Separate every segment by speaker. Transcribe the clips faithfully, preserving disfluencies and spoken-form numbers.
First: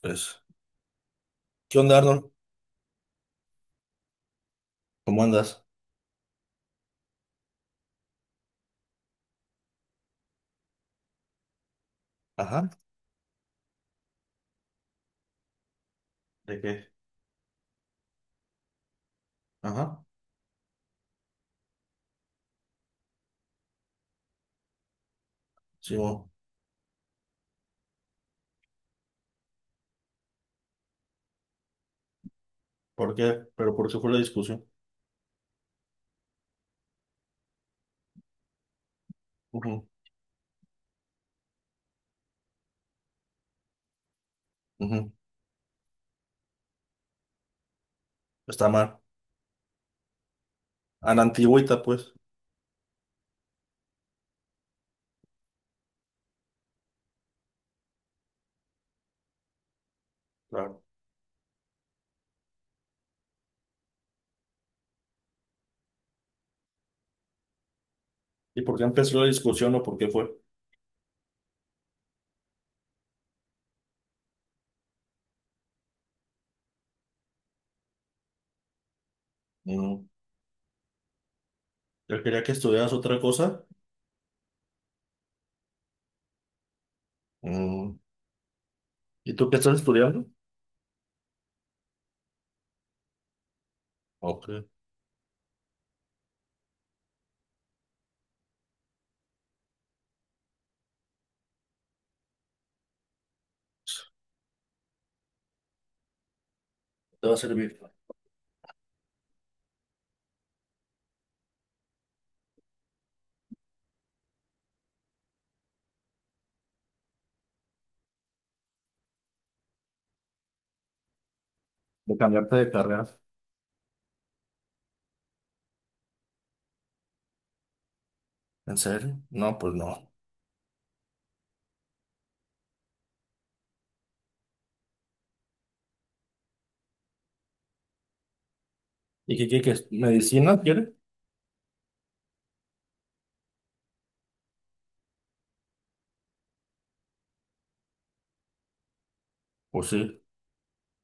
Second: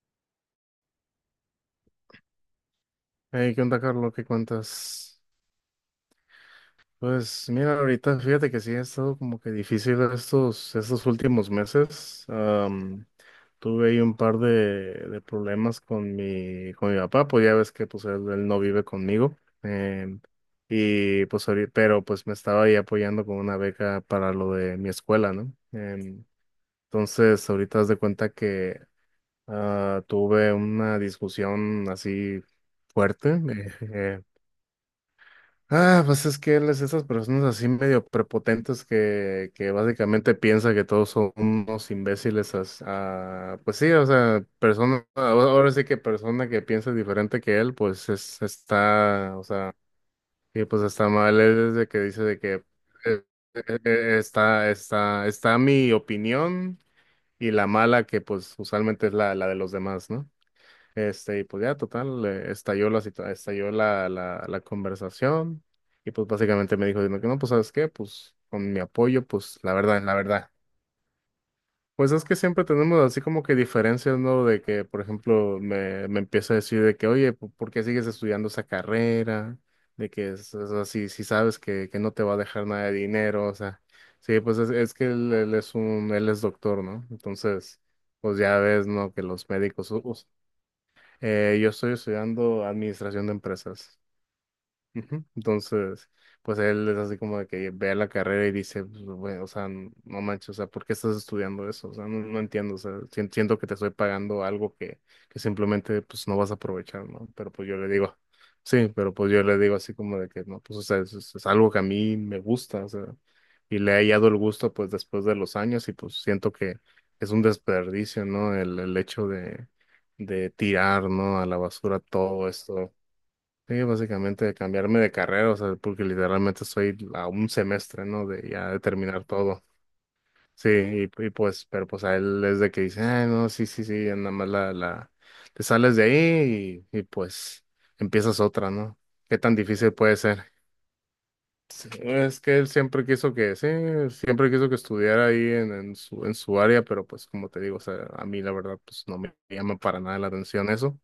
Speaker 1: Pues, ¿qué onda, Arnold?
Speaker 2: Hey, ¿qué onda, Carlos? ¿Qué cuentas?
Speaker 1: ¿Cómo andas?
Speaker 2: Pues mira, ahorita fíjate que sí ha estado como que difícil estos, estos últimos meses.
Speaker 1: Ajá,
Speaker 2: Am, tuve ahí un par de, de problemas con
Speaker 1: ¿de
Speaker 2: mi,
Speaker 1: qué?
Speaker 2: con mi papá, pues ya ves que pues él, él no vive conmigo.
Speaker 1: Ajá,
Speaker 2: em, y pues ahorita, pero pues me estaba ahí apoyando con una beca para lo de mi escuela, ¿no?
Speaker 1: sí,
Speaker 2: Em,
Speaker 1: bueno,
Speaker 2: entonces ahorita haz de cuenta que ah, tuve una discusión así
Speaker 1: ¿por qué?
Speaker 2: fuerte.
Speaker 1: ¿Pero por qué fue la discusión?
Speaker 2: Ah, pues es que él es esas personas así medio prepotentes que, que
Speaker 1: Ujú,
Speaker 2: básicamente piensa que todos son unos imbéciles. As- ah, pues sí, o sea, persona,
Speaker 1: ujú,
Speaker 2: ahora ahora sí que persona que piensa diferente que él, pues es,
Speaker 1: está mal.
Speaker 2: está, o sea, y pues está
Speaker 1: A la
Speaker 2: mal. Él
Speaker 1: antigüita,
Speaker 2: desde que
Speaker 1: pues.
Speaker 2: dice de que eh, eh, eh, está, está, está mi opinión y la mala que pues usualmente es la, la de los demás, ¿no?
Speaker 1: Claro.
Speaker 2: Este, y pues ya, total, eh, estalló la, situa- estalló la, la, la conversación. Y pues básicamente me dijo, diciendo que no, pues ¿sabes qué? Pues
Speaker 1: ¿Y
Speaker 2: con
Speaker 1: por
Speaker 2: mi
Speaker 1: qué empezó
Speaker 2: apoyo,
Speaker 1: la
Speaker 2: pues la
Speaker 1: discusión o por
Speaker 2: verdad,
Speaker 1: qué
Speaker 2: la
Speaker 1: fue?
Speaker 2: verdad. Pues es que siempre tenemos así como que diferencias, ¿no? De que, por ejemplo, me, me empieza a decir de que, oye, ¿po- ¿por qué sigues estudiando esa carrera?
Speaker 1: Mm,
Speaker 2: De que es, es así, si sabes que, que no
Speaker 1: él
Speaker 2: te va a
Speaker 1: quería que
Speaker 2: dejar nada
Speaker 1: estudiaras
Speaker 2: de
Speaker 1: otra
Speaker 2: dinero, o
Speaker 1: cosa.
Speaker 2: sea, sí, pues es, es que él, él es un, él es doctor, ¿no? Entonces,
Speaker 1: Mm,
Speaker 2: pues ya ves, ¿no? Que
Speaker 1: ¿y
Speaker 2: los
Speaker 1: tú qué estás
Speaker 2: médicos.
Speaker 1: estudiando?
Speaker 2: Eh, yo estoy estudiando administración de empresas.
Speaker 1: Ok.
Speaker 2: Ujú. Entonces, pues él es así como de que ve la carrera y dice, pues, güey, o sea, n- no manches, o sea, ¿por qué estás estudiando eso? O sea, no, no entiendo, o sea, sien- siento que te estoy pagando algo que, que simplemente, pues, no vas a aprovechar,
Speaker 1: Te
Speaker 2: ¿no?
Speaker 1: va a
Speaker 2: Pero pues
Speaker 1: servir.
Speaker 2: yo le digo, sí, pero pues yo le digo así como de que, no, pues, o sea, es, es- es algo que a mí me gusta, o sea, y le he hallado el gusto, pues, después de los años y pues siento que es un desperdicio, ¿no? El, el hecho de, de tirar, ¿no? A la basura
Speaker 1: De
Speaker 2: todo
Speaker 1: cambiarte de
Speaker 2: esto.
Speaker 1: carrera.
Speaker 2: Sí, básicamente cambiarme de carrera, o sea, porque literalmente estoy a un semestre, ¿no? De ya
Speaker 1: ¿En
Speaker 2: de
Speaker 1: serio?
Speaker 2: terminar
Speaker 1: No,
Speaker 2: todo.
Speaker 1: pues no.
Speaker 2: Sí, y, y pues, pero pues a él es de que dice, ah, no, sí, sí, sí, ya nada más la, la, te sales de ahí y, y pues empiezas otra, ¿no?
Speaker 1: ¿Y
Speaker 2: ¿Qué
Speaker 1: qué
Speaker 2: tan
Speaker 1: quiere? Que
Speaker 2: difícil puede ser?
Speaker 1: ¿Medicina quiere?
Speaker 2: Sí, es que él siempre quiso que, sí, siempre quiso que estudiara ahí en, en su, en su área, pero pues como te digo, o sea, a mí la verdad, pues no me llama
Speaker 1: Pues
Speaker 2: para nada
Speaker 1: sí.
Speaker 2: la atención eso.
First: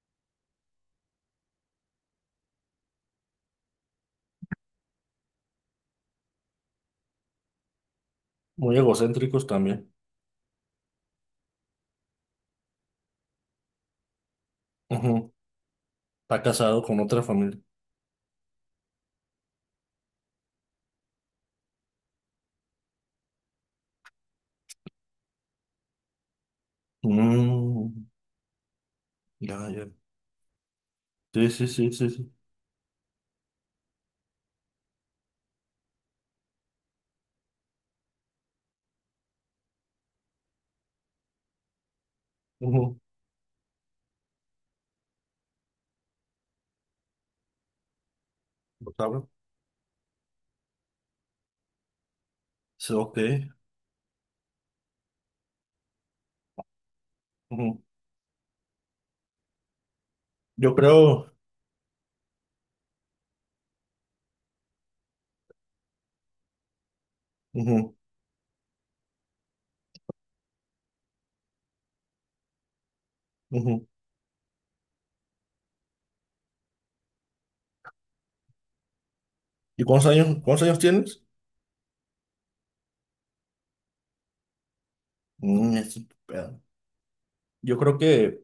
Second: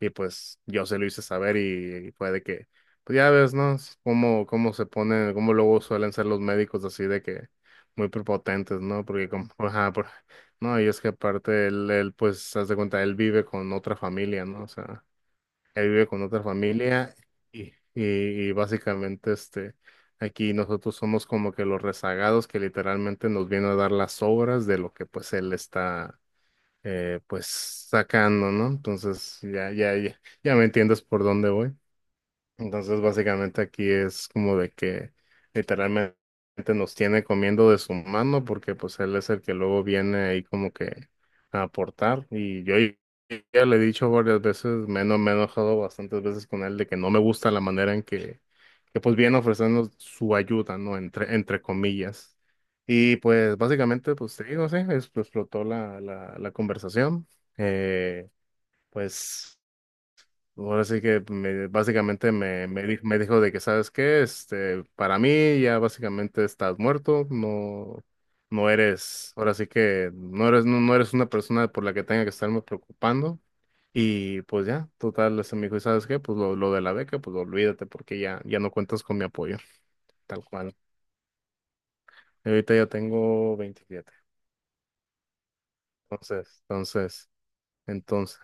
Speaker 2: Y pues yo se lo hice saber y, y fue de que, pues ya ves, ¿no? Es Cómo, cómo se ponen cómo luego suelen ser los médicos así de que muy
Speaker 1: Muy
Speaker 2: prepotentes, ¿no? Porque
Speaker 1: egocéntricos
Speaker 2: como,
Speaker 1: también.
Speaker 2: ajá, por- no, y es que aparte él, él, pues, haz de cuenta, él vive con otra familia, ¿no? O sea,
Speaker 1: Ujú.
Speaker 2: él vive con
Speaker 1: Está
Speaker 2: otra
Speaker 1: casado con
Speaker 2: familia
Speaker 1: otra familia.
Speaker 2: y, y, y básicamente, este, aquí nosotros somos como que los rezagados que literalmente nos vienen a dar las obras de lo que pues él está eh, pues
Speaker 1: Mm.
Speaker 2: sacando, ¿no? Entonces
Speaker 1: Ya,
Speaker 2: ya,
Speaker 1: ya.
Speaker 2: ya, ya, ya me entiendes por dónde
Speaker 1: Sí, sí,
Speaker 2: voy.
Speaker 1: sí, sí, sí.
Speaker 2: Entonces, básicamente aquí es como de que literalmente nos tiene comiendo de su mano porque pues él es el que luego viene ahí como que a aportar. Y yo
Speaker 1: Ujú.
Speaker 2: ya le he dicho varias veces, me, he eno- me he enojado bastantes veces con él de que no me gusta la manera en que,
Speaker 1: Lo
Speaker 2: que pues
Speaker 1: saben.
Speaker 2: viene ofreciendo su ayuda, ¿no? Entre, entre comillas.
Speaker 1: Sí,
Speaker 2: Y
Speaker 1: ok.
Speaker 2: pues básicamente, pues te digo, sí, es- explotó la, la, la conversación.
Speaker 1: Ujú.
Speaker 2: Eh, pues...
Speaker 1: Yo
Speaker 2: Ahora sí que
Speaker 1: creo.
Speaker 2: me- básicamente me, me, di- me dijo de que, ¿sabes qué? Este, para mí ya básicamente estás muerto,
Speaker 1: Ujú,
Speaker 2: no, no eres, ahora sí que no eres, no, no eres una persona por la que tenga que estarme preocupando.
Speaker 1: ujú.
Speaker 2: Y pues ya, total, ese me dijo, ¿y sabes qué? Pues lo, lo de la beca, pues olvídate porque ya, ya no cuentas con mi apoyo,
Speaker 1: ¿Y cuántos años,
Speaker 2: tal
Speaker 1: cuántos
Speaker 2: cual.
Speaker 1: años tienes?
Speaker 2: Y ahorita ya tengo veintisiete.
Speaker 1: Mm, es un pedo.
Speaker 2: entonces, entonces,
Speaker 1: Yo creo
Speaker 2: entonces.
Speaker 1: que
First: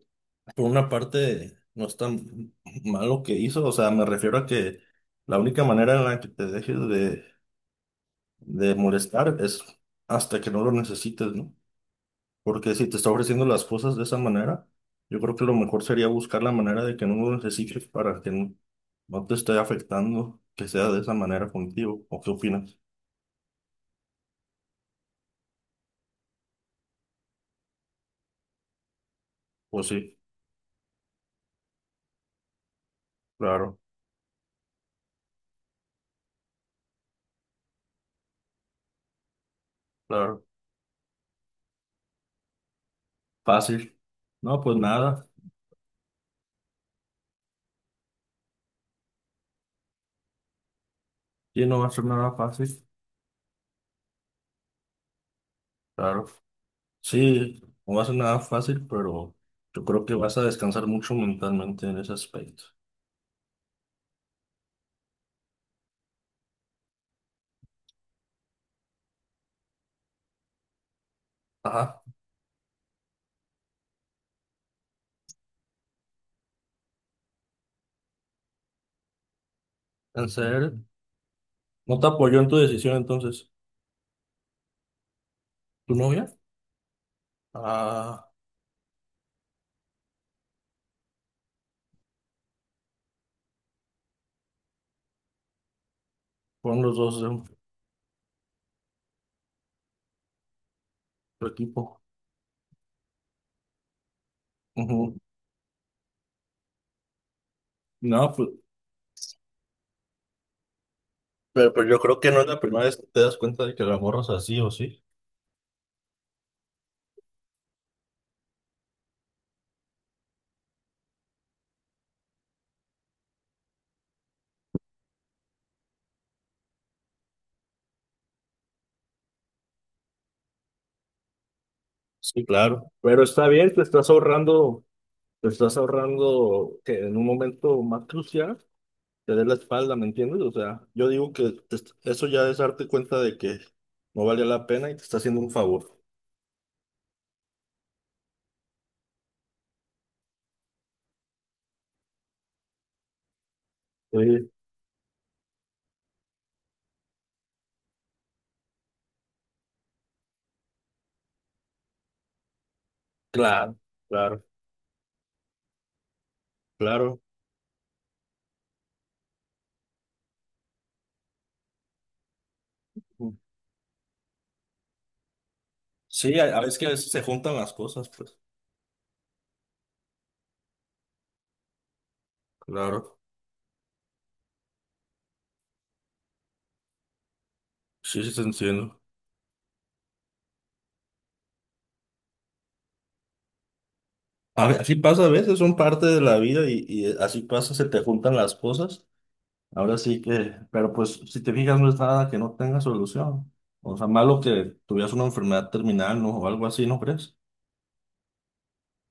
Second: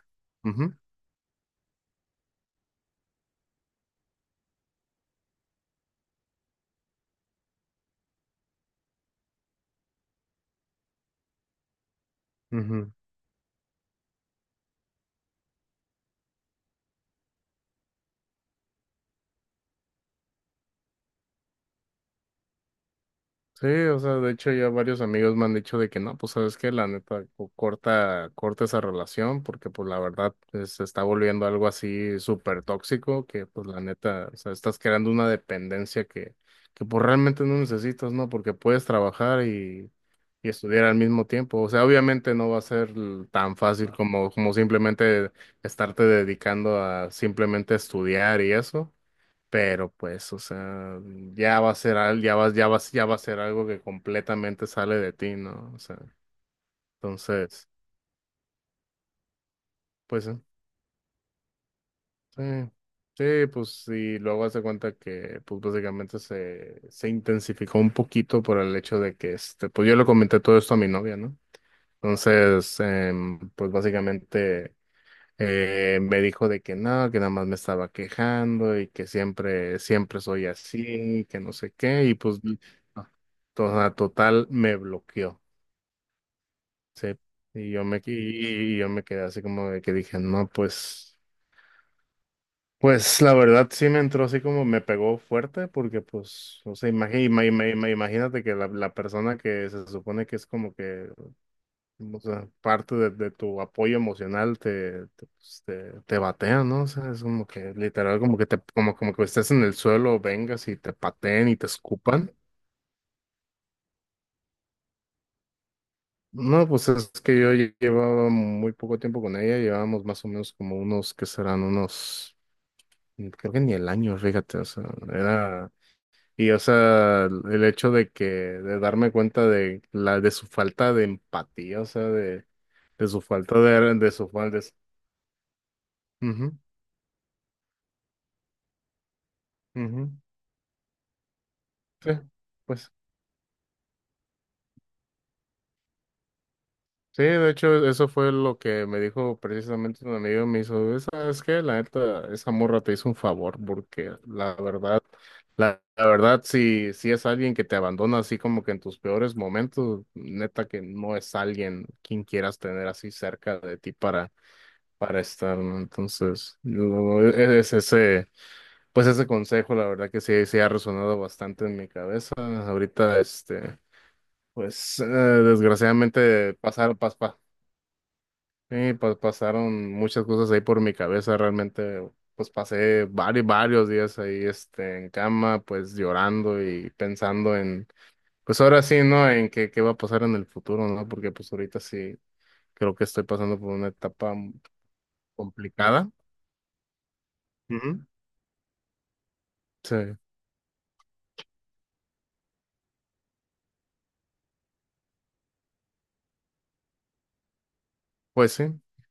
Speaker 1: por una parte no es tan malo que hizo. O sea, me refiero a que la única manera en la que te dejes de, de molestar es hasta que no lo necesites, ¿no?
Speaker 2: Ujú,
Speaker 1: Porque
Speaker 2: ujú.
Speaker 1: si te está ofreciendo las cosas de esa manera, yo creo que lo mejor sería buscar la manera de que no lo necesites para que no, no te esté afectando, que sea de esa manera contigo. ¿O qué opinas?
Speaker 2: Sí, o sea, de hecho ya varios amigos me han dicho de que no, pues sabes que la neta co- corta, corta esa relación porque
Speaker 1: Pues
Speaker 2: pues la
Speaker 1: sí,
Speaker 2: verdad pues, se está volviendo algo así súper tóxico que pues
Speaker 1: claro,
Speaker 2: la neta, o sea, estás creando una dependencia que, que pues realmente no necesitas, ¿no? Porque puedes trabajar y,
Speaker 1: claro.
Speaker 2: y estudiar al mismo tiempo. O sea, obviamente no va a ser l- tan fácil
Speaker 1: Fácil.
Speaker 2: como, como
Speaker 1: No, pues nada.
Speaker 2: simplemente estarte dedicando a simplemente estudiar y eso. Pero pues, o sea, ya
Speaker 1: Sí,
Speaker 2: va a
Speaker 1: no va a
Speaker 2: ser,
Speaker 1: ser
Speaker 2: al-
Speaker 1: nada
Speaker 2: ya va, ya
Speaker 1: fácil.
Speaker 2: va, ya va a ser algo que completamente sale de ti, ¿no? O sea,
Speaker 1: Claro. Sí,
Speaker 2: entonces,
Speaker 1: no va a ser nada fácil, pero yo creo que
Speaker 2: pues sí,
Speaker 1: vas a descansar mucho mentalmente en ese
Speaker 2: sí,
Speaker 1: aspecto.
Speaker 2: sí, pues sí, luego hace cuenta que, pues básicamente se, se intensificó un poquito por el hecho de que, este, pues yo le comenté todo esto a mi novia, ¿no?
Speaker 1: Ajá.
Speaker 2: Entonces, em, pues básicamente Eh, me dijo de que no, que nada más me estaba quejando y que siempre, siempre
Speaker 1: En
Speaker 2: soy
Speaker 1: serio.
Speaker 2: así, que no sé
Speaker 1: ¿No
Speaker 2: qué,
Speaker 1: te
Speaker 2: y
Speaker 1: apoyó
Speaker 2: pues
Speaker 1: en tu
Speaker 2: no,
Speaker 1: decisión entonces?
Speaker 2: toda- total me bloqueó,
Speaker 1: ¿Tu novia?
Speaker 2: sí. Y yo me,
Speaker 1: Ah,
Speaker 2: y, y yo me quedé así como de que dije, no, pues, pues la verdad sí me entró así como me pegó fuerte, porque pues, o
Speaker 1: fueron
Speaker 2: sea,
Speaker 1: los dos
Speaker 2: imagi-
Speaker 1: de
Speaker 2: ima-
Speaker 1: un
Speaker 2: ima- ima- imagínate que la, la persona que se supone que es como que.
Speaker 1: tu equipo.
Speaker 2: O sea, parte de, de tu apoyo emocional te,
Speaker 1: Ujú.
Speaker 2: te, pues, te, te batea, ¿no? O sea, es como que literal,
Speaker 1: No,
Speaker 2: como que
Speaker 1: pues,
Speaker 2: te, como, como que estés en el suelo, vengas y te pateen y te
Speaker 1: pero, pues yo creo que
Speaker 2: escupan.
Speaker 1: no es la primera vez que te das cuenta de que la morra es así o sí.
Speaker 2: No, pues es que yo lle- llevaba muy poco tiempo con ella, llevábamos más o menos como unos, que serán unos, mm, creo que ni el año, fíjate, o sea, era, y o sea, el el hecho de que, de darme cuenta de la, de su falta de empatía, o sea, de,
Speaker 1: Sí, claro.
Speaker 2: de su
Speaker 1: Pero está
Speaker 2: falta
Speaker 1: bien, te
Speaker 2: de,
Speaker 1: estás
Speaker 2: de su falta de.
Speaker 1: ahorrando, te estás
Speaker 2: Ujú,
Speaker 1: ahorrando que en un momento más crucial te dé la espalda, ¿me
Speaker 2: ujú.
Speaker 1: entiendes? O sea, yo digo que te est-
Speaker 2: Sí,
Speaker 1: eso ya es darte
Speaker 2: pues
Speaker 1: cuenta de que no valía la pena y te está haciendo un favor.
Speaker 2: sí, de hecho eso fue lo que me dijo precisamente un amigo, me hizo, ¿sabes qué? La neta, esa morra te hizo un favor porque
Speaker 1: Sí,
Speaker 2: la verdad, la, la verdad, si, si es alguien que te abandona así como que en tus peores momentos, neta que no es alguien quien quieras tener así cerca
Speaker 1: claro,
Speaker 2: de ti para,
Speaker 1: claro,
Speaker 2: para estar, ¿no? Entonces,
Speaker 1: claro.
Speaker 2: yo- e-, es ese, pues ese consejo, la verdad que sí, sí ha resonado bastante en mi cabeza. Ahorita, este. Pues eh,
Speaker 1: Sí,
Speaker 2: desgraciadamente,
Speaker 1: a, a veces que a
Speaker 2: pasaron,
Speaker 1: veces
Speaker 2: pas-
Speaker 1: se
Speaker 2: pa-
Speaker 1: juntan las cosas, pues.
Speaker 2: sí, pa- pasaron muchas cosas ahí por mi cabeza, realmente, pues
Speaker 1: Claro,
Speaker 2: pasé varios, varios días ahí, este, en cama, pues llorando y pensando en,
Speaker 1: sí, sí, te
Speaker 2: pues ahora
Speaker 1: entiendo.
Speaker 2: sí, ¿no? En qué, qué va a pasar en el futuro, ¿no? Porque pues ahorita sí creo que estoy pasando por una etapa
Speaker 1: A ve- Así pasa a veces, son parte
Speaker 2: complicada.
Speaker 1: de la vida y, y eh, así pasa, se te
Speaker 2: Ujú.
Speaker 1: juntan las cosas.
Speaker 2: Sí.
Speaker 1: Ahora sí que, pero pues si te fijas no es nada que no tenga solución. O sea, malo que tuvieras una enfermedad terminal, ¿no? O algo así, ¿no crees?
Speaker 2: Pues sí.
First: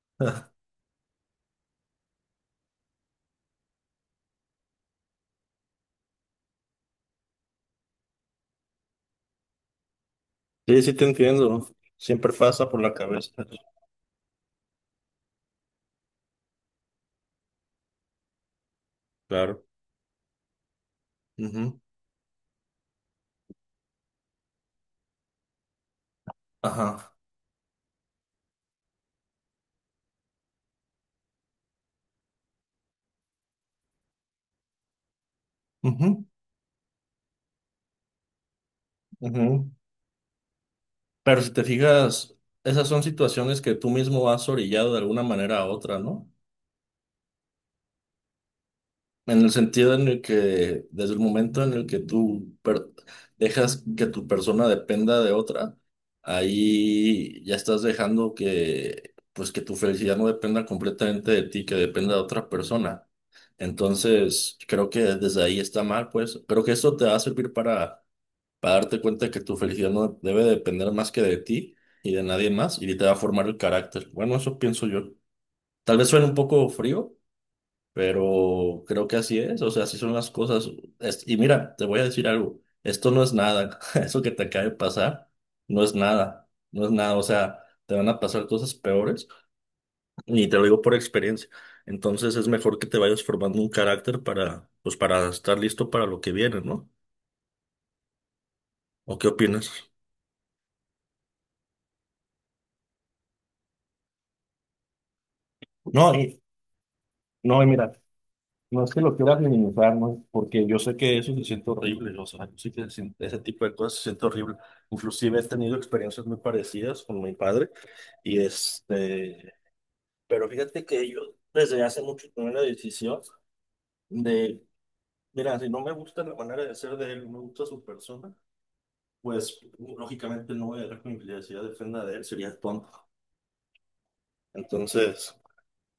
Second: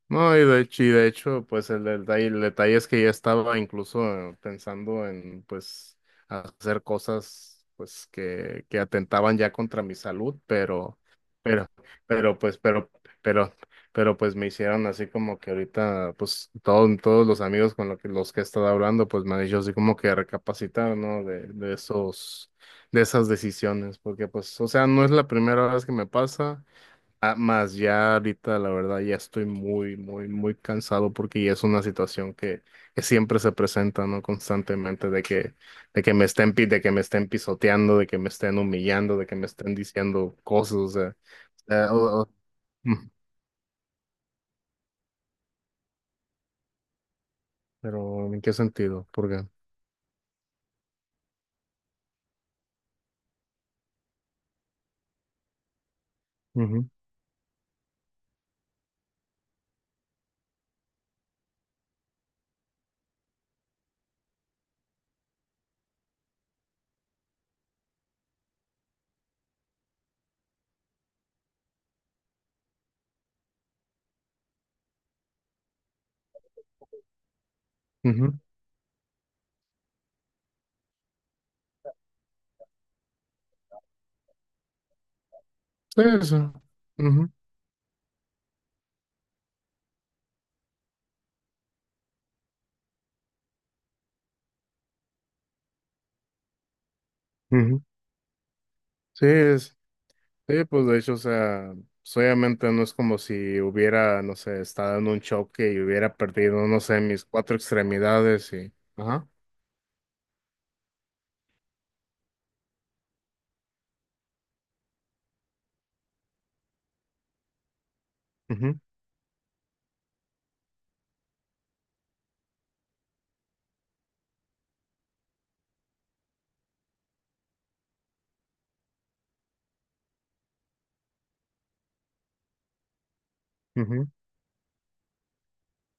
Speaker 2: No, y de hecho, y de hecho, pues el detalle, el detalle es que ya estaba incluso eh, pensando en, pues, hacer cosas, pues, que, que atentaban ya contra mi salud,
Speaker 1: Sí, sí
Speaker 2: pero,
Speaker 1: te entiendo.
Speaker 2: pero,
Speaker 1: Siempre
Speaker 2: pero, pues,
Speaker 1: pasa por
Speaker 2: pero,
Speaker 1: la cabeza.
Speaker 2: pero, pero, pues, me hicieron así como que ahorita, pues, todos, todos los amigos con los que, los que he estado hablando, pues, me han dicho
Speaker 1: Claro.
Speaker 2: así como que recapacitar, ¿no? De, de
Speaker 1: Ujú.
Speaker 2: esos, de esas decisiones, porque, pues, o sea, no es la primera vez que me pasa.
Speaker 1: Ajá.
Speaker 2: Ah, más ya ahorita, la verdad, ya estoy muy, muy, muy cansado porque ya es una situación que, que siempre se presenta, ¿no? Constantemente de que, de que
Speaker 1: Ujú.
Speaker 2: me estén, pi- de que me estén pisoteando, de que me estén humillando, de que me
Speaker 1: Ujú.
Speaker 2: estén diciendo cosas, o sea,
Speaker 1: Pero si te
Speaker 2: eh, o- o-
Speaker 1: fijas, esas
Speaker 2: mm,
Speaker 1: son situaciones que tú mismo has orillado de alguna manera a otra, ¿no?
Speaker 2: pero ¿en qué sentido?
Speaker 1: En
Speaker 2: Porque,
Speaker 1: el sentido en el que, desde el momento en el que tú per- dejas que tu persona dependa de otra,
Speaker 2: qué? Ujú,
Speaker 1: ahí ya estás dejando que, pues que tu felicidad no dependa completamente de ti, que dependa de otra persona. Entonces, creo que desde ahí está mal, pues. Creo que esto te va a servir para, para darte cuenta de que tu felicidad no debe depender más que de ti y de nadie más, y te va a formar el carácter. Bueno, eso pienso yo. Tal vez suene un poco frío
Speaker 2: ujú,
Speaker 1: pero creo que así es, o sea, así son las cosas. Es- y mira, te voy a decir algo, esto no es nada, eso que te acaba de pasar no es
Speaker 2: sí, sí,
Speaker 1: nada, no es nada, o
Speaker 2: ujú,
Speaker 1: sea, te van a pasar cosas peores y te lo digo por experiencia. Entonces es mejor que te vayas formando un carácter para, pues para estar listo para lo que viene, ¿no?
Speaker 2: ujú.
Speaker 1: ¿O
Speaker 2: Sí,
Speaker 1: qué opinas?
Speaker 2: sí. Sí, pues de hecho, o sea, pues, obviamente no es como si hubiera, no sé, estado en un choque y
Speaker 1: No,
Speaker 2: hubiera
Speaker 1: y,
Speaker 2: perdido, no sé, mis cuatro
Speaker 1: no, y mira.
Speaker 2: extremidades y.
Speaker 1: No es que lo
Speaker 2: Ajá.
Speaker 1: quieras minimizar, ¿no? Porque yo sé que eso se siente horrible, o sea, yo sé que se- ese tipo de cosas se siente horrible. Inclusive he tenido experiencias muy parecidas con mi padre, y
Speaker 2: Ujú,
Speaker 1: este, pero fíjate que yo desde hace mucho tomé la decisión de, mira, si no me gusta la manera de ser de él, no me gusta su persona, pues lógicamente no voy a dejar que mi felicidad dependa de él, sería tonto.
Speaker 2: ujú,
Speaker 1: Entonces,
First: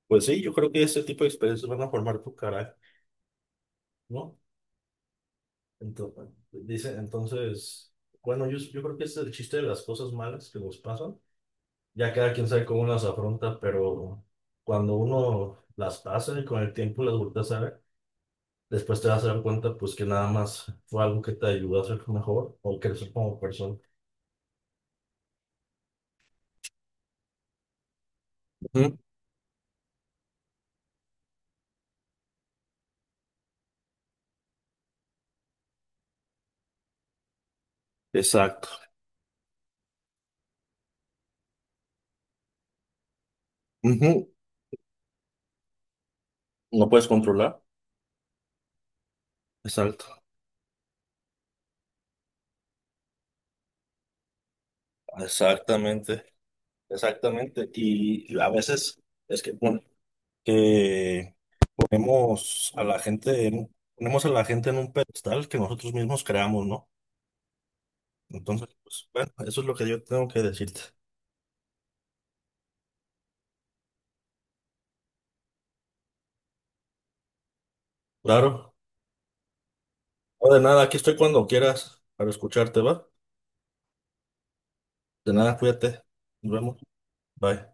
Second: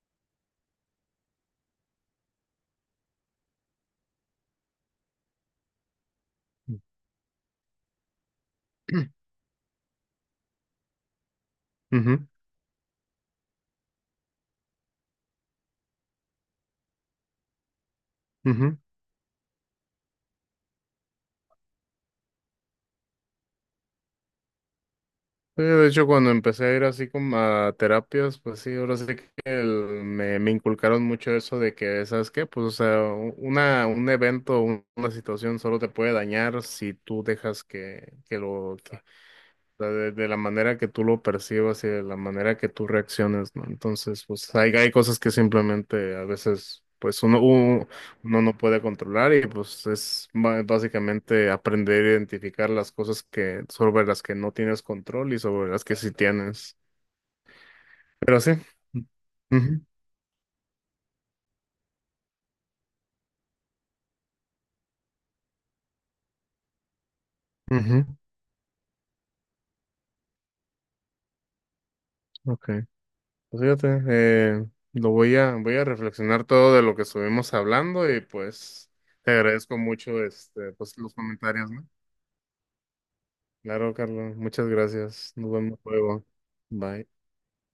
Speaker 1: pues sí, yo creo que ese tipo de experiencias van a formar tu carácter, ¿no? Entonces, dice, entonces, bueno, yo, yo creo que ese es el chiste de las cosas malas que nos pasan. Ya
Speaker 2: ujú,
Speaker 1: cada quien sabe cómo las afronta, pero cuando uno las pasa y con el tiempo las vueltas a ver,
Speaker 2: ujú.
Speaker 1: después te vas a dar cuenta pues que nada más fue algo que te ayudó a ser mejor o crecer como persona.
Speaker 2: Sí, de hecho, cuando empecé a ir así como a terapias, pues sí, ahora
Speaker 1: Ujú,
Speaker 2: sí que el- me, me inculcaron mucho eso de que, ¿sabes qué? Pues, o sea, u- una, un evento, un- una situación solo te puede dañar si tú dejas que, que
Speaker 1: exacto.
Speaker 2: lo, que, sea, de, de la manera que tú lo percibas y de la manera que tú reacciones, ¿no? Entonces,
Speaker 1: Ujú,
Speaker 2: pues hay, hay cosas que simplemente a veces,
Speaker 1: no puedes
Speaker 2: pues uno,
Speaker 1: controlar.
Speaker 2: u- uno no puede controlar y pues
Speaker 1: Exacto.
Speaker 2: es ba- básicamente aprender a identificar las cosas que, sobre las que no tienes control y sobre las que sí
Speaker 1: Exactamente.
Speaker 2: tienes.
Speaker 1: Exactamente. Y
Speaker 2: Pero
Speaker 1: a
Speaker 2: sí.
Speaker 1: veces es que, bueno,
Speaker 2: Ujú,
Speaker 1: ponemos a la gente en, ponemos a la gente en un pedestal que nosotros mismos creamos, ¿no?
Speaker 2: ujú,
Speaker 1: Entonces, pues, bueno, eso es lo que yo tengo que decirte.
Speaker 2: ok. Pues fíjate, eh, lo voy a, voy a reflexionar todo de lo que estuvimos hablando y
Speaker 1: Claro.
Speaker 2: pues te agradezco mucho
Speaker 1: No, de
Speaker 2: este,
Speaker 1: nada,
Speaker 2: pues,
Speaker 1: aquí
Speaker 2: los
Speaker 1: estoy cuando
Speaker 2: comentarios, ¿no?
Speaker 1: quieras para escucharte, ¿va?
Speaker 2: Claro, Carlos. Muchas
Speaker 1: De
Speaker 2: gracias. Nos
Speaker 1: nada,
Speaker 2: vemos
Speaker 1: cuídate.
Speaker 2: luego.
Speaker 1: Nos vemos.
Speaker 2: Bye.
Speaker 1: Bye.